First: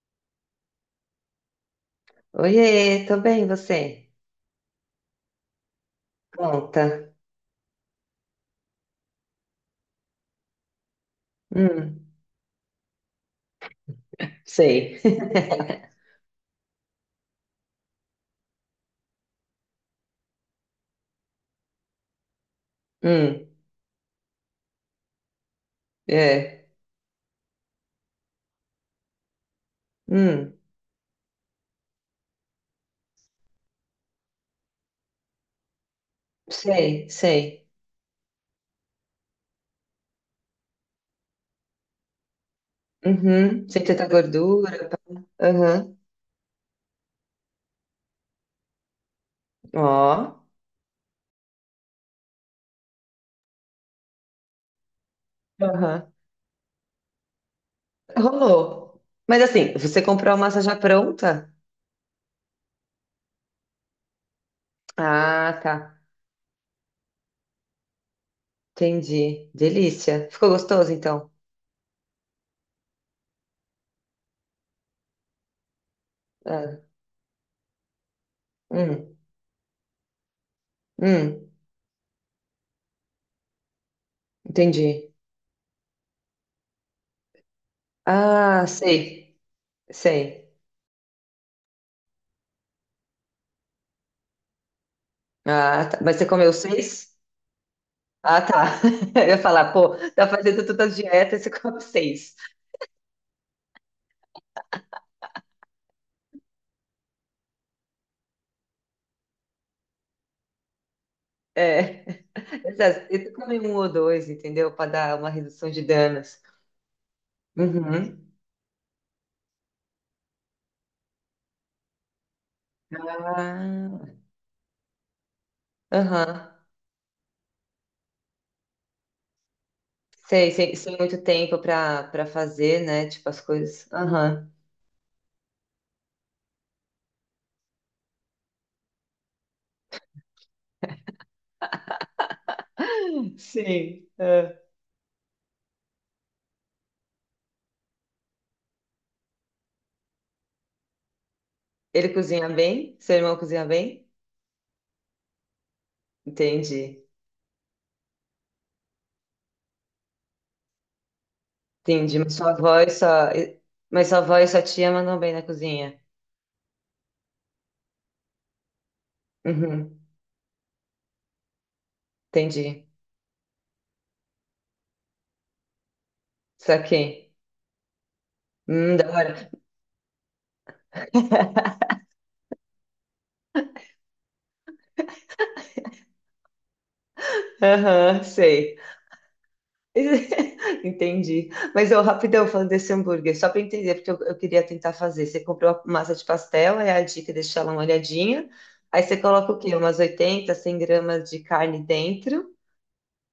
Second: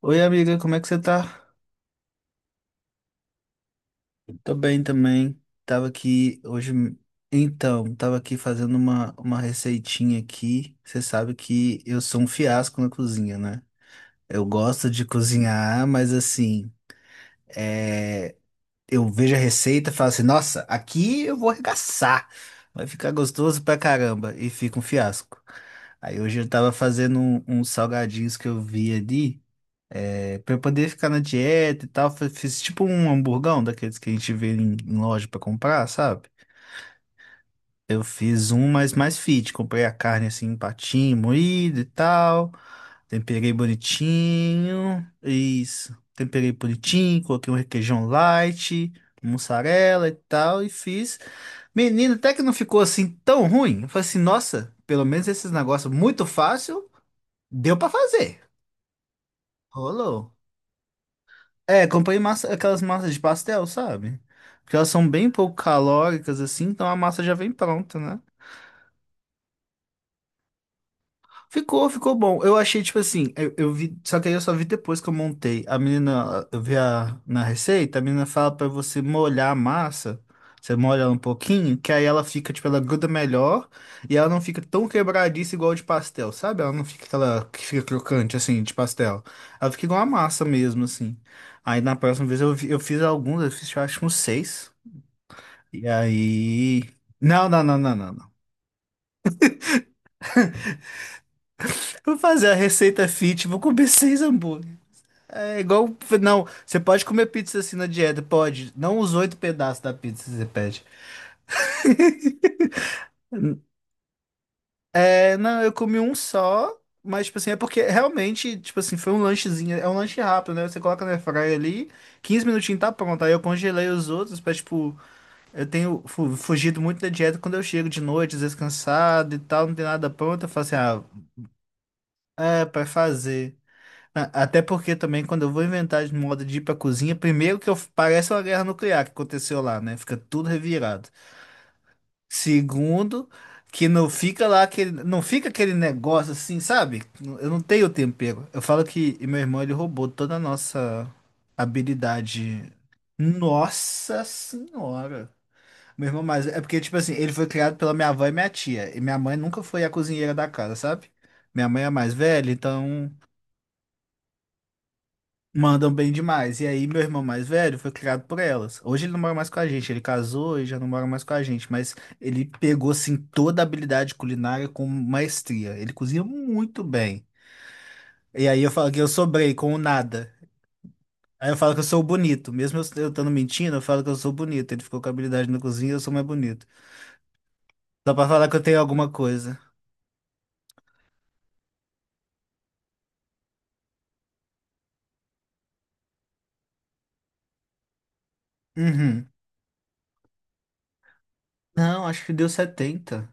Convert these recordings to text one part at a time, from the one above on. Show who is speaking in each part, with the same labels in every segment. Speaker 1: Oi, amiga, como é que você tá?
Speaker 2: Oiê, tô bem, você?
Speaker 1: Tô bem também. Tava aqui hoje.
Speaker 2: Conta.
Speaker 1: Então, tava aqui fazendo uma receitinha aqui. Você sabe que eu
Speaker 2: Hum,
Speaker 1: sou um fiasco na cozinha, né? Eu gosto
Speaker 2: sei.
Speaker 1: de cozinhar, mas assim, é... eu vejo a receita e falo assim: nossa, aqui eu vou arregaçar. Vai ficar
Speaker 2: Hum,
Speaker 1: gostoso pra caramba. E fica um fiasco. Aí hoje eu
Speaker 2: é.
Speaker 1: tava fazendo uns salgadinhos que eu vi ali. É, pra
Speaker 2: Hum,
Speaker 1: eu poder ficar na dieta e tal, fiz tipo um hamburgão daqueles que a gente vê em loja pra comprar, sabe?
Speaker 2: sei, sei.
Speaker 1: Eu fiz um, mas mais fit. Comprei a carne assim, em patinho, moído e tal. Temperei
Speaker 2: Uhum, sem tanta gordura. Pá.
Speaker 1: bonitinho.
Speaker 2: Aham,
Speaker 1: Isso. Temperei bonitinho, coloquei um requeijão light, mussarela e
Speaker 2: ó.
Speaker 1: tal, e fiz. Menino, até que não ficou assim tão ruim. Eu falei assim, nossa, pelo menos esses negócios
Speaker 2: Aham.
Speaker 1: muito fácil, deu pra fazer.
Speaker 2: Rolou. Mas assim, você
Speaker 1: Rolou.
Speaker 2: comprou a massa já pronta?
Speaker 1: É, comprei massa, aquelas massas de pastel, sabe? Porque elas são bem pouco
Speaker 2: Ah, tá.
Speaker 1: calóricas, assim, então a massa já vem pronta, né?
Speaker 2: Entendi. Delícia. Ficou gostoso, então?
Speaker 1: Ficou, ficou bom. Eu achei, tipo assim, eu vi, só que aí eu só vi depois que eu montei. A menina, eu vi
Speaker 2: Ah,
Speaker 1: na receita, a menina fala pra você
Speaker 2: hum,
Speaker 1: molhar a massa, você molha ela um
Speaker 2: hum,
Speaker 1: pouquinho, que aí ela fica, tipo, ela gruda melhor e ela não fica tão
Speaker 2: entendi.
Speaker 1: quebradiça igual a de pastel, sabe? Ela não fica aquela que fica crocante, assim,
Speaker 2: Ah,
Speaker 1: de pastel.
Speaker 2: sei,
Speaker 1: Ela fica igual a massa
Speaker 2: sei.
Speaker 1: mesmo, assim. Aí na próxima vez eu fiz alguns, eu fiz, eu acho, uns seis.
Speaker 2: Ah,
Speaker 1: E
Speaker 2: tá. Mas você comeu
Speaker 1: aí.
Speaker 2: seis?
Speaker 1: Não, não, não, não, não, não.
Speaker 2: Ah, tá. Eu ia falar, pô, tá fazendo tantas dietas, você come
Speaker 1: Vou
Speaker 2: seis.
Speaker 1: fazer a receita fit, vou comer seis hambúrgueres. É igual. Não, você pode comer pizza assim na dieta, pode. Não os oito pedaços da pizza que você pede.
Speaker 2: É, exato. E tu come um ou dois, entendeu? Para dar uma
Speaker 1: É, não,
Speaker 2: redução
Speaker 1: eu
Speaker 2: de
Speaker 1: comi um
Speaker 2: danos.
Speaker 1: só, mas, tipo assim, é porque
Speaker 2: Uhum.
Speaker 1: realmente, tipo assim, foi um lanchezinho. É um lanche rápido, né? Você coloca na airfryer ali, 15 minutinhos tá pronto. Aí eu congelei
Speaker 2: Ah,
Speaker 1: os outros pra, tipo, eu tenho
Speaker 2: aham.
Speaker 1: fugido muito da dieta quando eu chego de noite, às vezes cansado e tal, não tem nada pronto. Eu
Speaker 2: Sei,
Speaker 1: falo
Speaker 2: sem,
Speaker 1: assim,
Speaker 2: sem
Speaker 1: ah,
Speaker 2: muito tempo para
Speaker 1: é,
Speaker 2: fazer,
Speaker 1: pra
Speaker 2: né? Tipo as
Speaker 1: fazer.
Speaker 2: coisas. Aham.
Speaker 1: Até porque também quando eu vou inventar de modo de ir pra cozinha, primeiro que eu, parece uma guerra nuclear que aconteceu lá, né? Fica tudo revirado. Segundo, que
Speaker 2: Sim,
Speaker 1: não fica
Speaker 2: é.
Speaker 1: lá aquele, não fica aquele negócio assim, sabe? Eu não tenho tempero. Eu falo que meu irmão ele roubou toda a nossa
Speaker 2: Ele cozinha
Speaker 1: habilidade.
Speaker 2: bem? Seu irmão cozinha bem?
Speaker 1: Nossa senhora. Meu irmão, mas é porque tipo
Speaker 2: Entendi.
Speaker 1: assim, ele foi criado pela minha avó e minha tia, e minha mãe nunca foi a cozinheira da casa, sabe? Minha mãe é a mais
Speaker 2: Entendi. Mas sua
Speaker 1: velha,
Speaker 2: avó e
Speaker 1: então
Speaker 2: sua, mas sua avó e sua tia mandam bem na
Speaker 1: mandam
Speaker 2: cozinha.
Speaker 1: bem demais. E aí, meu irmão mais velho foi criado por elas. Hoje ele não mora mais com a gente,
Speaker 2: Uhum.
Speaker 1: ele casou e já não mora mais com a gente, mas ele
Speaker 2: Entendi.
Speaker 1: pegou assim toda a habilidade culinária com maestria. Ele cozinha muito bem.
Speaker 2: Saquei.
Speaker 1: E aí eu falo que eu
Speaker 2: Da hora.
Speaker 1: sobrei com o nada. Aí eu falo que eu sou bonito. Mesmo eu estando mentindo, eu falo que eu sou bonito. Ele ficou com habilidade na cozinha, eu sou mais bonito. Só
Speaker 2: Aham,
Speaker 1: pra falar que eu
Speaker 2: sei.
Speaker 1: tenho alguma coisa.
Speaker 2: Entendi. Mas eu rapidão falando desse hambúrguer, só para entender, porque eu queria tentar fazer. Você comprou a massa de pastel, é a dica, deixa ela molhadinha. Aí você
Speaker 1: Uhum.
Speaker 2: coloca o quê? Umas 80, 100 gramas de carne
Speaker 1: Não, acho que deu
Speaker 2: dentro.
Speaker 1: setenta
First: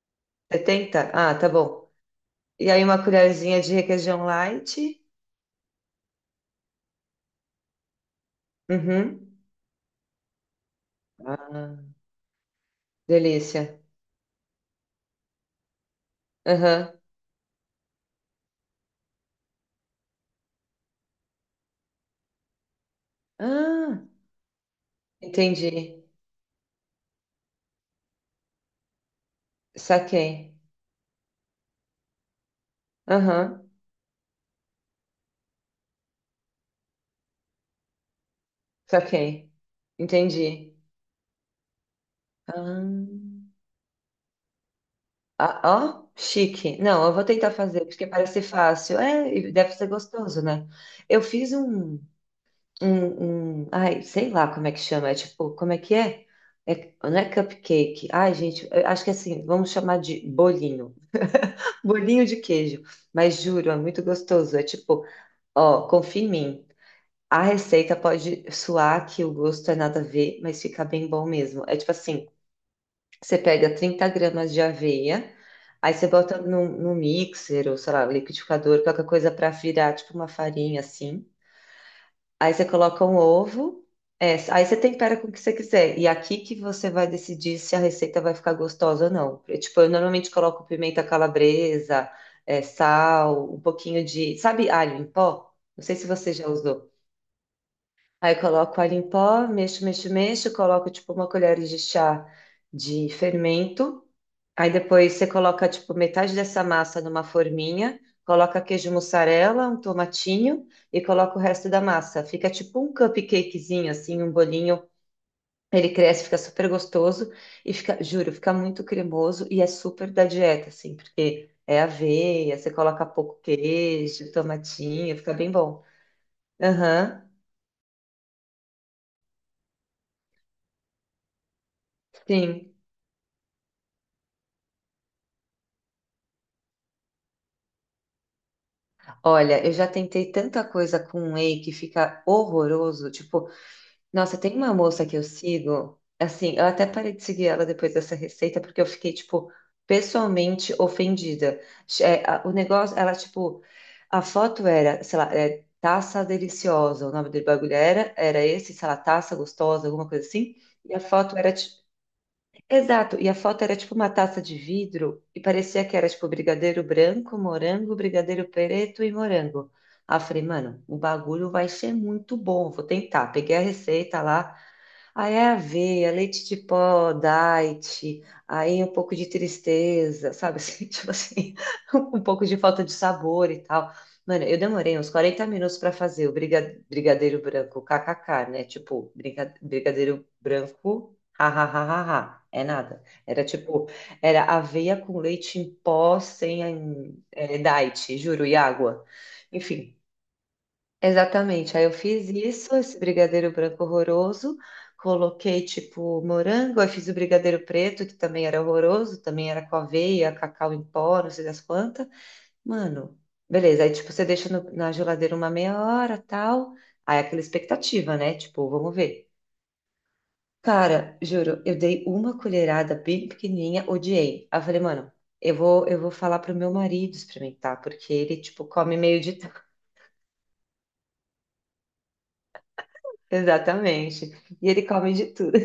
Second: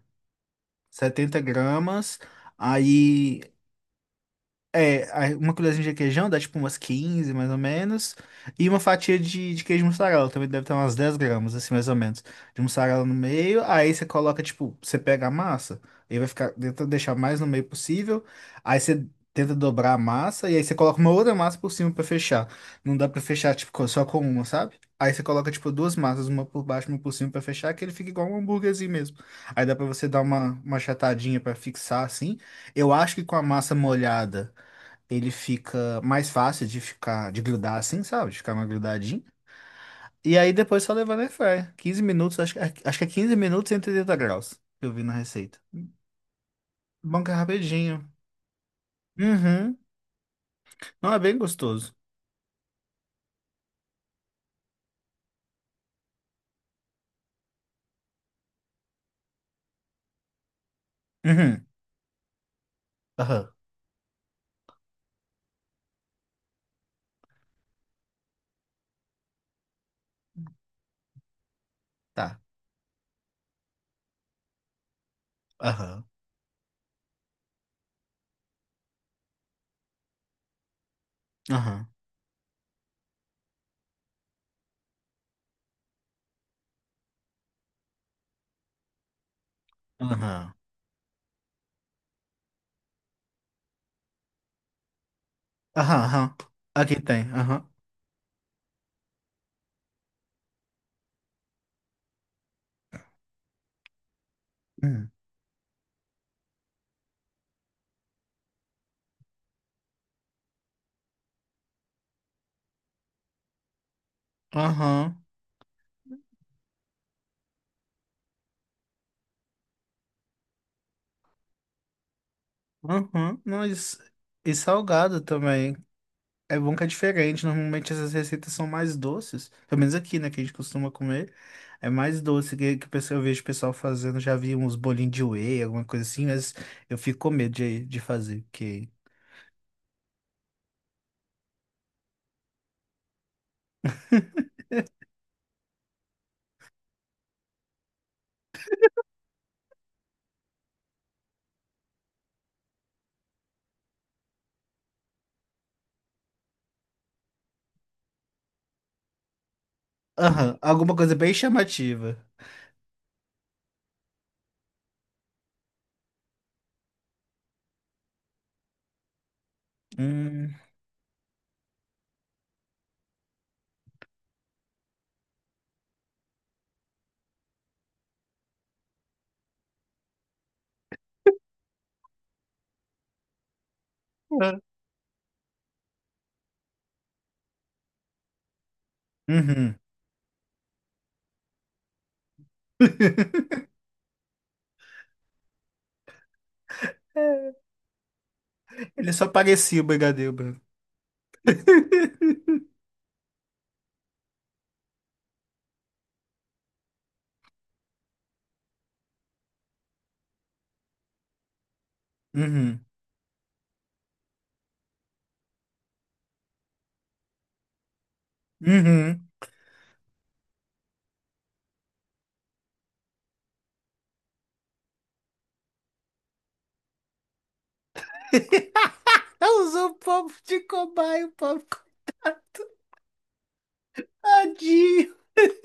Speaker 2: 70? Ah,
Speaker 1: setenta
Speaker 2: tá bom.
Speaker 1: gramas.
Speaker 2: E aí uma
Speaker 1: Aí
Speaker 2: colherzinha de requeijão light.
Speaker 1: é, aí uma colherzinha de requeijão dá tipo umas 15 mais ou menos. E uma fatia
Speaker 2: Uhum.
Speaker 1: de queijo mussarela, também deve ter umas 10 gramas, assim, mais
Speaker 2: Ah,
Speaker 1: ou menos. De mussarela no meio,
Speaker 2: delícia.
Speaker 1: aí você coloca, tipo, você pega a massa, aí vai ficar, tenta
Speaker 2: Aham.
Speaker 1: deixar mais no meio possível. Aí você tenta dobrar a massa, e aí você coloca uma outra massa por cima pra fechar. Não dá pra fechar, tipo,
Speaker 2: Ah,
Speaker 1: só com uma, sabe? Aí você coloca, tipo, duas
Speaker 2: entendi.
Speaker 1: massas, uma por baixo e uma por cima pra fechar, que ele fica igual um hambúrguerzinho mesmo. Aí dá pra você dar
Speaker 2: Saquei.
Speaker 1: uma achatadinha pra fixar, assim. Eu acho que com a
Speaker 2: Aham,
Speaker 1: massa molhada ele fica mais fácil de ficar, de grudar assim, sabe? De ficar mais grudadinho.
Speaker 2: saquei.
Speaker 1: E aí
Speaker 2: Entendi.
Speaker 1: depois só levar na airfryer. 15 minutos, acho, acho que é
Speaker 2: Ah.
Speaker 1: 15 minutos e 180 graus, que eu vi na receita.
Speaker 2: Ah, ó, chique. Não, eu
Speaker 1: Bom
Speaker 2: vou
Speaker 1: que é
Speaker 2: tentar fazer, porque
Speaker 1: rapidinho.
Speaker 2: parece fácil. É, e deve
Speaker 1: Uhum.
Speaker 2: ser gostoso, né?
Speaker 1: Não, é
Speaker 2: Eu
Speaker 1: bem
Speaker 2: fiz
Speaker 1: gostoso.
Speaker 2: um, um, um- Ai, sei lá como é que chama. É tipo, como é que é? Não é cupcake. Ai, gente, eu acho que é assim, vamos chamar de bolinho.
Speaker 1: Uhum.
Speaker 2: Bolinho de queijo. Mas
Speaker 1: Aham.
Speaker 2: juro, é muito gostoso. É tipo, ó, confia em mim. A receita pode suar que o gosto é nada a ver, mas fica bem bom mesmo. É tipo assim.
Speaker 1: Tá.
Speaker 2: Você pega 30 gramas de aveia, aí
Speaker 1: Aham.
Speaker 2: você bota no mixer ou, sei lá, liquidificador, qualquer coisa para virar tipo uma farinha assim.
Speaker 1: Aham.
Speaker 2: Aí você coloca um ovo, é, aí você tempera com o que você quiser. E aqui que você vai decidir se a receita vai ficar gostosa ou não. Eu, tipo, eu normalmente
Speaker 1: Aham.
Speaker 2: coloco pimenta calabresa, é, sal, um pouquinho de, sabe, alho em pó? Não sei
Speaker 1: Aham.
Speaker 2: se você
Speaker 1: Aham.
Speaker 2: já usou.
Speaker 1: Aqui tem. Aham.
Speaker 2: Aí eu coloco alho em pó, mexo, mexo, mexo, coloco tipo uma colher de chá de fermento. Aí
Speaker 1: Hum.
Speaker 2: depois você coloca, tipo, metade dessa massa numa forminha, coloca queijo mussarela, um tomatinho e coloca o resto da massa. Fica tipo um cupcakezinho, assim, um bolinho.
Speaker 1: Aham.
Speaker 2: Ele cresce, fica super gostoso e fica, juro, fica muito cremoso e é super da dieta, assim, porque é aveia, você coloca
Speaker 1: Aham.
Speaker 2: pouco
Speaker 1: Não, e,
Speaker 2: queijo,
Speaker 1: e
Speaker 2: tomatinho,
Speaker 1: salgado
Speaker 2: fica bem
Speaker 1: também.
Speaker 2: bom.
Speaker 1: É bom que é
Speaker 2: Aham,
Speaker 1: diferente. Normalmente essas receitas são mais doces. Pelo menos aqui, né? Que a gente costuma comer. É mais doce
Speaker 2: sim.
Speaker 1: que o pessoal... eu vejo o pessoal fazendo. Já vi uns bolinhos de whey, alguma coisa assim. Mas eu fico com medo de fazer. Porque...
Speaker 2: Olha, eu já tentei tanta coisa com whey que fica horroroso, tipo. Nossa, tem uma moça que eu sigo, assim, eu até parei de seguir ela depois dessa receita, porque eu fiquei, tipo, pessoalmente ofendida. É, o negócio, ela, tipo, a foto era, sei lá, é, taça deliciosa, o nome do bagulho era esse, sei lá, taça gostosa, alguma coisa assim,
Speaker 1: Aham,
Speaker 2: e
Speaker 1: alguma
Speaker 2: a
Speaker 1: coisa bem
Speaker 2: foto era, tipo,
Speaker 1: chamativa.
Speaker 2: exato, e a foto era, tipo, uma taça de vidro, e parecia que era, tipo, brigadeiro branco, morango, brigadeiro preto e morango. Aí eu falei,
Speaker 1: Hum,
Speaker 2: mano, o bagulho vai ser muito bom, vou tentar. Peguei a receita lá, aí é aveia, leite de pó, diet, aí um pouco de tristeza, sabe? Assim, tipo assim, um pouco de falta de sabor e tal. Mano, eu
Speaker 1: É.
Speaker 2: demorei uns 40 minutos para fazer o brigadeiro branco, kkk, né? Tipo,
Speaker 1: Uhum.
Speaker 2: brigadeiro branco, hahaha, é nada. Era tipo, era aveia com leite em pó sem diet, juro, e água.
Speaker 1: Ele só parecia o
Speaker 2: Enfim.
Speaker 1: brigadeiro branco.
Speaker 2: Exatamente. Aí eu fiz isso, esse brigadeiro branco horroroso, coloquei tipo morango, aí fiz o brigadeiro preto, que também era horroroso, também era com aveia, cacau em pó, não sei das quantas.
Speaker 1: Uhum,
Speaker 2: Mano, beleza. Aí tipo, você deixa na geladeira uma meia hora, tal. Aí é aquela expectativa, né? Tipo, vamos
Speaker 1: uhum.
Speaker 2: ver. Cara, juro, eu dei uma colherada bem pequenininha, odiei. Aí eu falei, mano, eu vou falar pro meu marido experimentar, porque ele, tipo, come meio de tudo.
Speaker 1: Ela usou o povo de cobaia, o povo
Speaker 2: Exatamente. E ele
Speaker 1: tadinho.
Speaker 2: come de tudo.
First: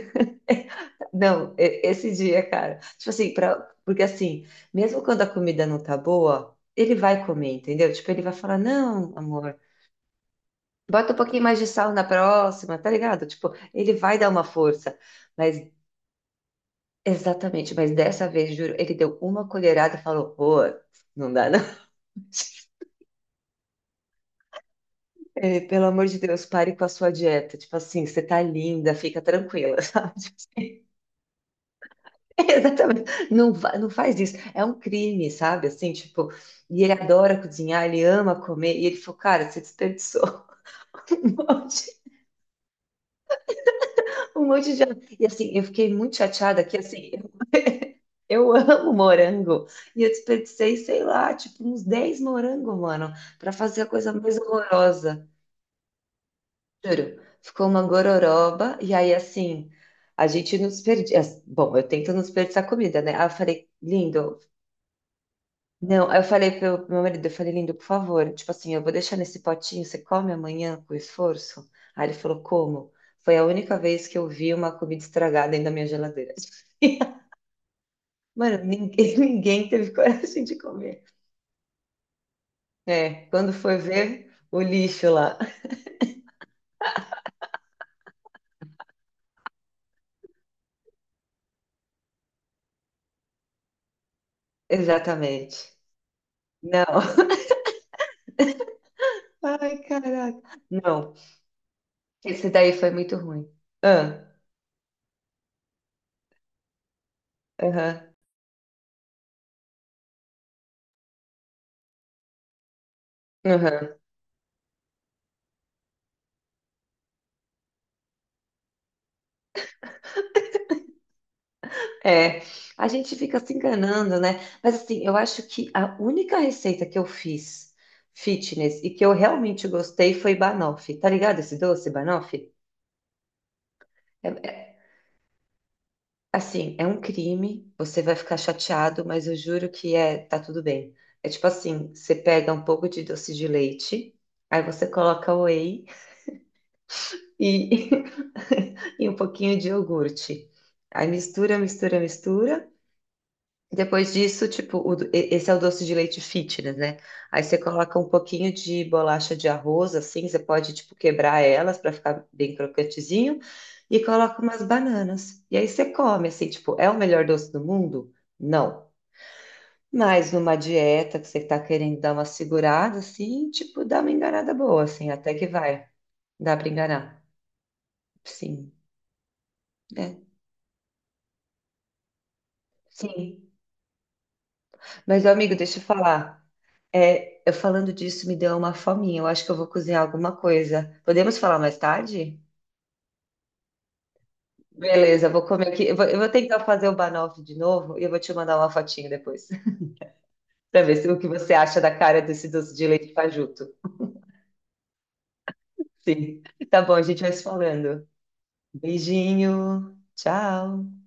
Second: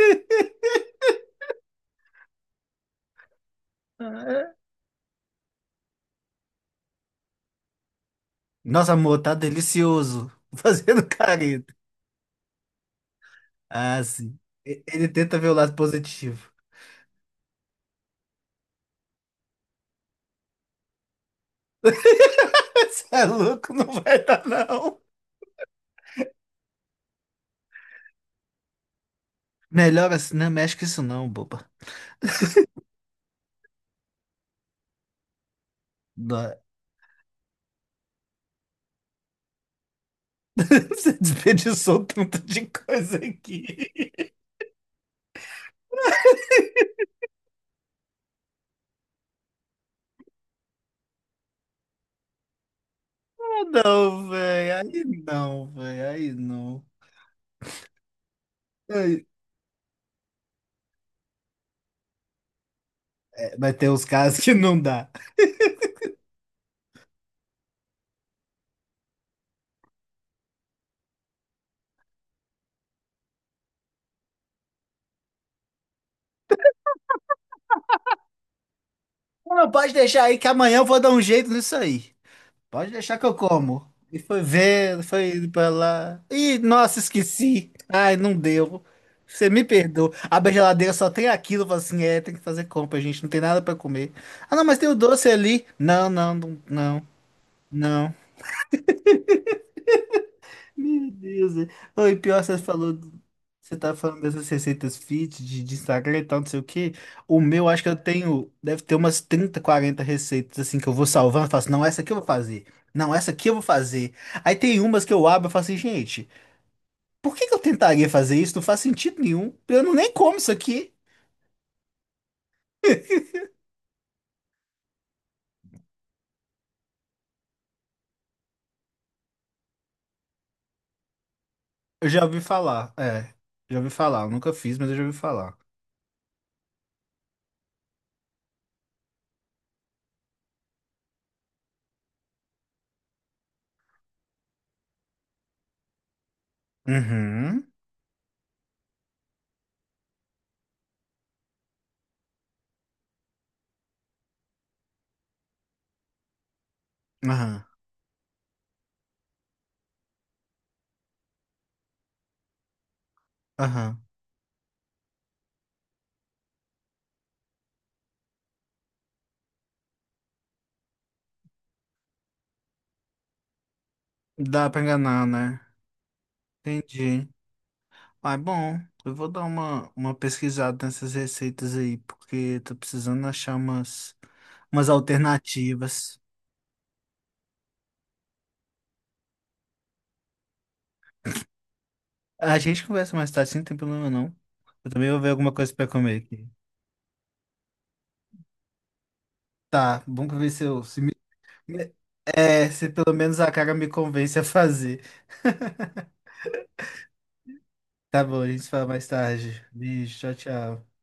Speaker 2: Não, esse dia, cara. Tipo assim, pra, porque assim, mesmo quando a comida não tá boa, ele vai comer, entendeu? Tipo, ele vai falar,
Speaker 1: Nossa,
Speaker 2: não,
Speaker 1: amor, tá
Speaker 2: amor,
Speaker 1: delicioso. Fazendo
Speaker 2: bota um pouquinho mais de
Speaker 1: careta.
Speaker 2: sal na próxima, tá ligado? Tipo, ele
Speaker 1: Ah,
Speaker 2: vai dar
Speaker 1: sim.
Speaker 2: uma força.
Speaker 1: Ele tenta ver o
Speaker 2: Mas,
Speaker 1: lado positivo.
Speaker 2: exatamente, mas dessa vez, juro, ele deu uma colherada e falou, pô, não dá não.
Speaker 1: Você é louco, não vai dar, não.
Speaker 2: Eh, pelo amor de Deus, pare com a sua dieta. Tipo assim, você tá linda, fica tranquila,
Speaker 1: Melhor
Speaker 2: sabe?
Speaker 1: assim, não mexe com isso, não, boba.
Speaker 2: Exatamente. Não, não faz isso. É um crime, sabe? Assim, tipo,
Speaker 1: Dó-
Speaker 2: e ele adora cozinhar, ele ama comer. E ele falou, cara, você desperdiçou
Speaker 1: Você
Speaker 2: um monte,
Speaker 1: desperdiçou um tanto de coisa aqui.
Speaker 2: um monte de. E assim, eu fiquei muito chateada que assim, eu amo morango. E eu desperdicei, sei lá, tipo, uns 10 morangos, mano, pra
Speaker 1: Ah,
Speaker 2: fazer a coisa
Speaker 1: não,
Speaker 2: mais
Speaker 1: velho. Aí
Speaker 2: horrorosa.
Speaker 1: não, velho. Aí não.
Speaker 2: Juro. Ficou uma gororoba. E aí,
Speaker 1: Aí-
Speaker 2: assim, a gente não desperdiça. Bom, eu tento não desperdiçar comida, né? Aí eu
Speaker 1: é,
Speaker 2: falei,
Speaker 1: vai ter uns
Speaker 2: lindo,
Speaker 1: casos que não dá.
Speaker 2: não. Aí eu falei pro meu marido, eu falei, lindo, por favor, tipo assim, eu vou deixar nesse potinho, você come amanhã com esforço? Aí ele falou, como? Foi a única vez que eu vi uma comida estragada dentro da minha geladeira. Mano, ninguém, ninguém
Speaker 1: Não,
Speaker 2: teve
Speaker 1: pode deixar aí
Speaker 2: coragem
Speaker 1: que
Speaker 2: de
Speaker 1: amanhã eu vou
Speaker 2: comer.
Speaker 1: dar um jeito nisso aí. Pode deixar que
Speaker 2: É,
Speaker 1: eu
Speaker 2: quando foi
Speaker 1: como. E
Speaker 2: ver
Speaker 1: foi
Speaker 2: o
Speaker 1: ver,
Speaker 2: lixo
Speaker 1: foi
Speaker 2: lá.
Speaker 1: indo pra lá. Ih, nossa, esqueci. Ai, não deu. Você me perdoa. A geladeira só tem aquilo, eu falo assim, é, tem que fazer compra, gente. Não tem nada pra comer. Ah, não, mas tem o doce ali.
Speaker 2: Exatamente.
Speaker 1: Não, não, não, não.
Speaker 2: Não.
Speaker 1: Não.
Speaker 2: Ai, caraca.
Speaker 1: Meu
Speaker 2: Não,
Speaker 1: Deus. É. Não, e pior,
Speaker 2: esse
Speaker 1: você
Speaker 2: daí foi
Speaker 1: falou.
Speaker 2: muito ruim.
Speaker 1: Você tá falando
Speaker 2: Ah,
Speaker 1: dessas receitas fit de Instagram e tal, não sei o quê. O meu, acho que eu
Speaker 2: aham,
Speaker 1: tenho. Deve ter umas 30 40 receitas assim que eu vou salvando. Eu faço, não, essa aqui eu vou fazer. Não, essa aqui eu vou
Speaker 2: aham.
Speaker 1: fazer. Aí tem umas que eu abro e falo assim, gente, por que que eu tentaria fazer isso? Não faz sentido nenhum. Eu não nem como isso aqui.
Speaker 2: É, a gente fica se enganando, né? Mas assim, eu acho que a única receita que eu fiz fitness e que eu realmente gostei foi banoffee. Tá ligado esse doce,
Speaker 1: Eu já ouvi
Speaker 2: banoffee?
Speaker 1: falar. É, já ouvi
Speaker 2: É,
Speaker 1: falar. Eu nunca
Speaker 2: é-
Speaker 1: fiz, mas eu já ouvi falar.
Speaker 2: assim, é um crime, você vai ficar chateado, mas eu juro que é, tá tudo bem. É tipo assim, você pega um pouco de doce de leite, aí você coloca whey
Speaker 1: Uhum.
Speaker 2: e, e um pouquinho de iogurte. Aí mistura, mistura, mistura. Depois disso, tipo, esse é o doce de leite fitness, né? Aí você
Speaker 1: Aham.
Speaker 2: coloca um pouquinho de bolacha de arroz, assim, você pode, tipo, quebrar elas para ficar bem crocantezinho e
Speaker 1: Aham.
Speaker 2: coloca umas bananas. E aí você come, assim, tipo, é o melhor doce do mundo? Não. Mas numa dieta que você tá querendo dar uma segurada, assim, tipo, dá uma enganada
Speaker 1: Dá
Speaker 2: boa,
Speaker 1: pra
Speaker 2: assim,
Speaker 1: enganar,
Speaker 2: até que
Speaker 1: né?
Speaker 2: vai. Dá para enganar.
Speaker 1: Entendi. Ah, é
Speaker 2: Sim,
Speaker 1: bom. Eu vou dar uma,
Speaker 2: é.
Speaker 1: uma pesquisada nessas receitas aí, porque tô precisando
Speaker 2: Sim.
Speaker 1: achar umas
Speaker 2: Mas, amigo, deixa eu
Speaker 1: alternativas.
Speaker 2: falar. É, eu falando disso me deu uma fominha. Eu acho que eu vou cozinhar alguma coisa. Podemos falar mais tarde?
Speaker 1: A gente conversa mais tarde, sim, não tem problema não. Eu também vou
Speaker 2: Beleza, eu
Speaker 1: ver
Speaker 2: vou
Speaker 1: alguma
Speaker 2: comer
Speaker 1: coisa
Speaker 2: aqui.
Speaker 1: pra
Speaker 2: Eu vou, eu
Speaker 1: comer
Speaker 2: vou
Speaker 1: aqui.
Speaker 2: tentar fazer o banoffee de novo e eu vou te mandar uma fotinho depois,
Speaker 1: Tá, vamos ver se
Speaker 2: para
Speaker 1: eu.
Speaker 2: ver
Speaker 1: Se
Speaker 2: se, o que você acha da
Speaker 1: me-
Speaker 2: cara desse
Speaker 1: é,
Speaker 2: doce de
Speaker 1: se
Speaker 2: leite
Speaker 1: pelo menos a
Speaker 2: fajuto.
Speaker 1: cara me convence a fazer.
Speaker 2: Sim. Tá bom, a gente vai se falando.
Speaker 1: Tá bom, a gente se fala mais tarde.
Speaker 2: Beijinho.
Speaker 1: Beijo, tchau, tchau.
Speaker 2: Tchau.